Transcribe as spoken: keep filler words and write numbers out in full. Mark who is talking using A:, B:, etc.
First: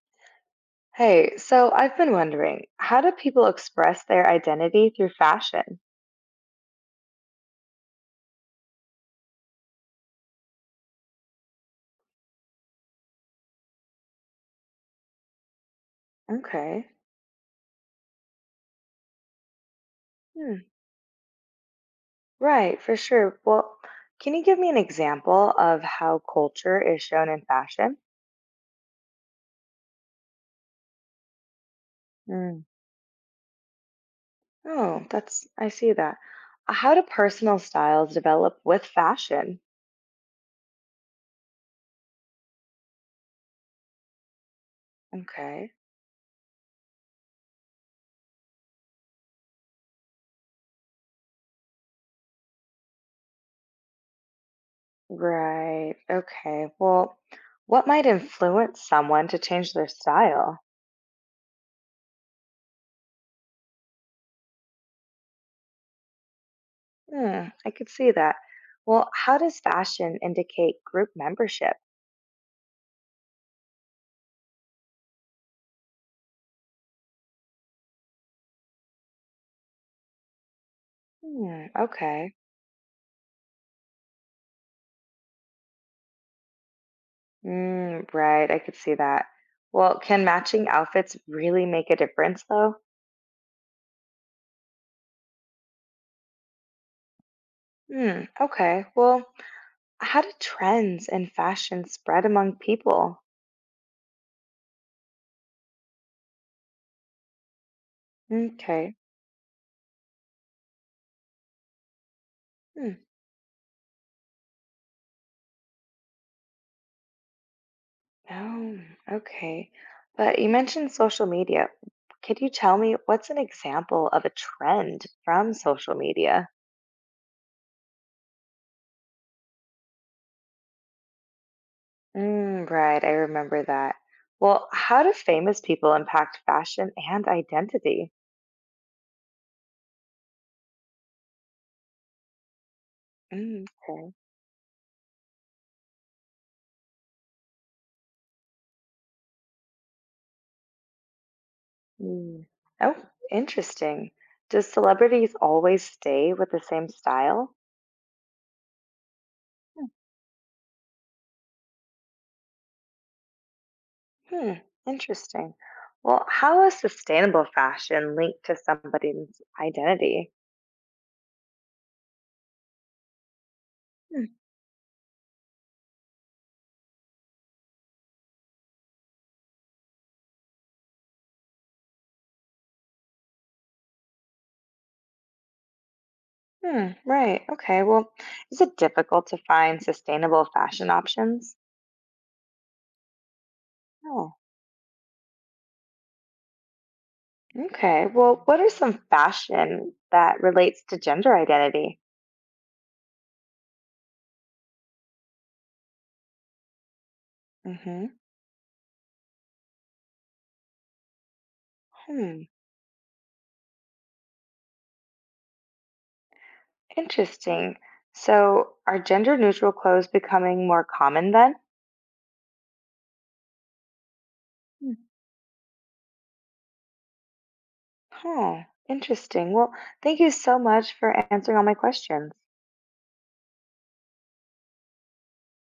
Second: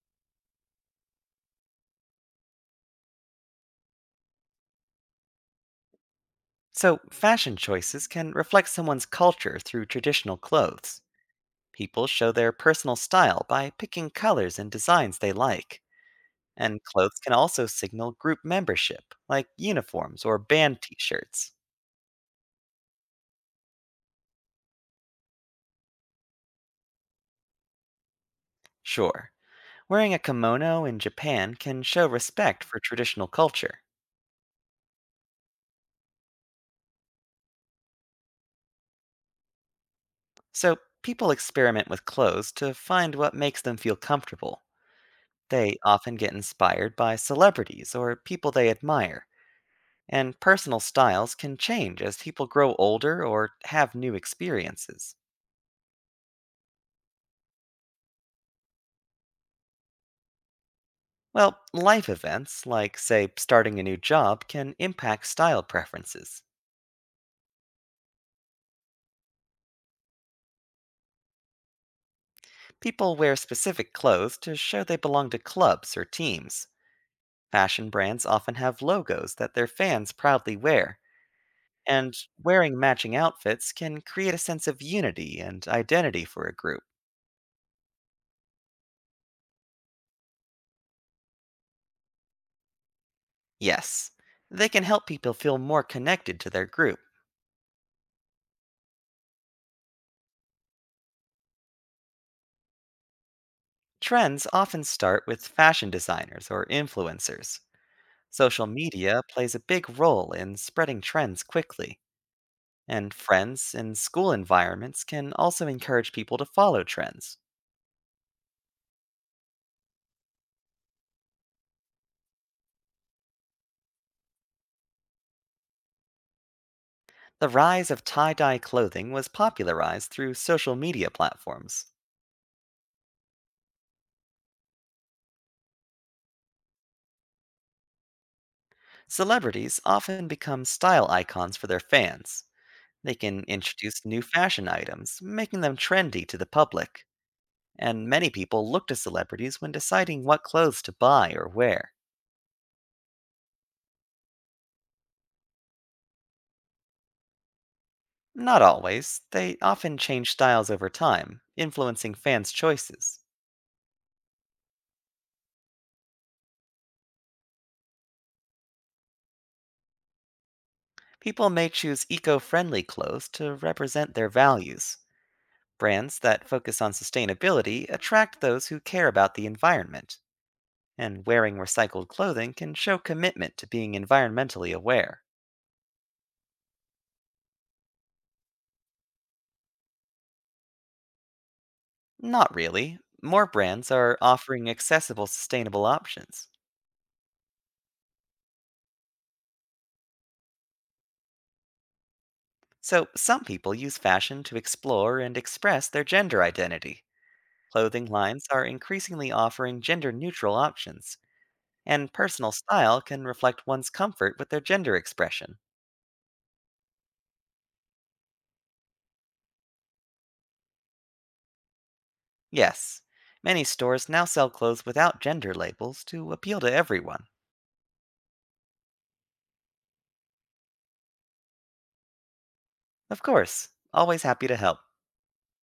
A: Hey, so I've been wondering, how do people express their identity through fashion?
B: So, fashion choices can reflect someone's culture through traditional clothes. People show their personal style by picking colors and designs they like. And
A: Okay.
B: clothes can also signal group membership, like uniforms or
A: Hmm,
B: band t shirts.
A: right, for sure. Well, can you give me an example of how culture is shown in fashion?
B: Sure, wearing a kimono in Japan can show respect
A: Mm.
B: for traditional culture.
A: Oh, that's, I see that. Uh, How do personal styles develop with fashion?
B: So, people experiment with clothes to find what makes them feel comfortable.
A: Okay.
B: They often get inspired by celebrities or people they admire. And personal styles can change as people grow older or have new experiences.
A: Right, okay. Well, what might influence someone to change their style?
B: Well, life events, like, say, starting a new job, can impact style preferences.
A: Hmm, I could see that. Well, how does fashion indicate group membership?
B: People wear specific clothes to show they belong to clubs or teams. Fashion brands often have logos that their fans proudly wear,
A: Hmm,
B: and
A: okay.
B: wearing matching outfits can create a sense of unity and identity for a group.
A: Mm, right, I could see that. Well, can matching outfits really make a difference, though?
B: Yes, they can help people feel more connected to their group.
A: Hmm, okay. Well, how do trends and fashion spread among people?
B: Trends often start with fashion designers or influencers. Social
A: Okay.
B: media plays a big role in spreading trends quickly,
A: Hmm,
B: and friends and school environments can also encourage people to follow trends.
A: oh, okay. But you mentioned social media. Could you tell me what's an example of a trend from social media?
B: The rise of tie dye clothing was popularized through social media platforms.
A: Mm, right, I remember that. Well, how do famous people impact fashion and identity?
B: Celebrities often become style icons for their fans. They can
A: Mm,
B: introduce
A: okay.
B: new fashion items, making them trendy to the public. And many people look to celebrities when deciding what clothes to buy or wear.
A: Mm. Oh, interesting. Does celebrities always stay with the same style?
B: Not always. They often change styles over time, influencing fans' choices.
A: Hmm, interesting. Well, how is sustainable fashion linked to somebody's identity?
B: People may choose eco friendly clothes to represent
A: Hmm,
B: their values. Brands that focus on sustainability attract those who care about the environment, and wearing recycled clothing can show commitment to being environmentally aware.
A: hmm, right. Okay. Well, is it difficult to find sustainable fashion options?
B: Not really. More brands are
A: Oh,
B: offering accessible sustainable options.
A: okay. Well, what are some fashion that relates to gender identity?
B: So, some people use fashion to explore and express their gender identity. Clothing
A: Mm-hmm.
B: lines are increasingly offering gender neutral options, and
A: Hmm,
B: personal style can reflect one's comfort with their gender expression.
A: interesting. So, are gender neutral clothes becoming more common then?
B: Yes, many stores now sell clothes
A: Hmm.
B: without gender labels to appeal to everyone.
A: Huh, interesting. Well, thank you so much for answering all my questions.
B: Of course, always happy to help.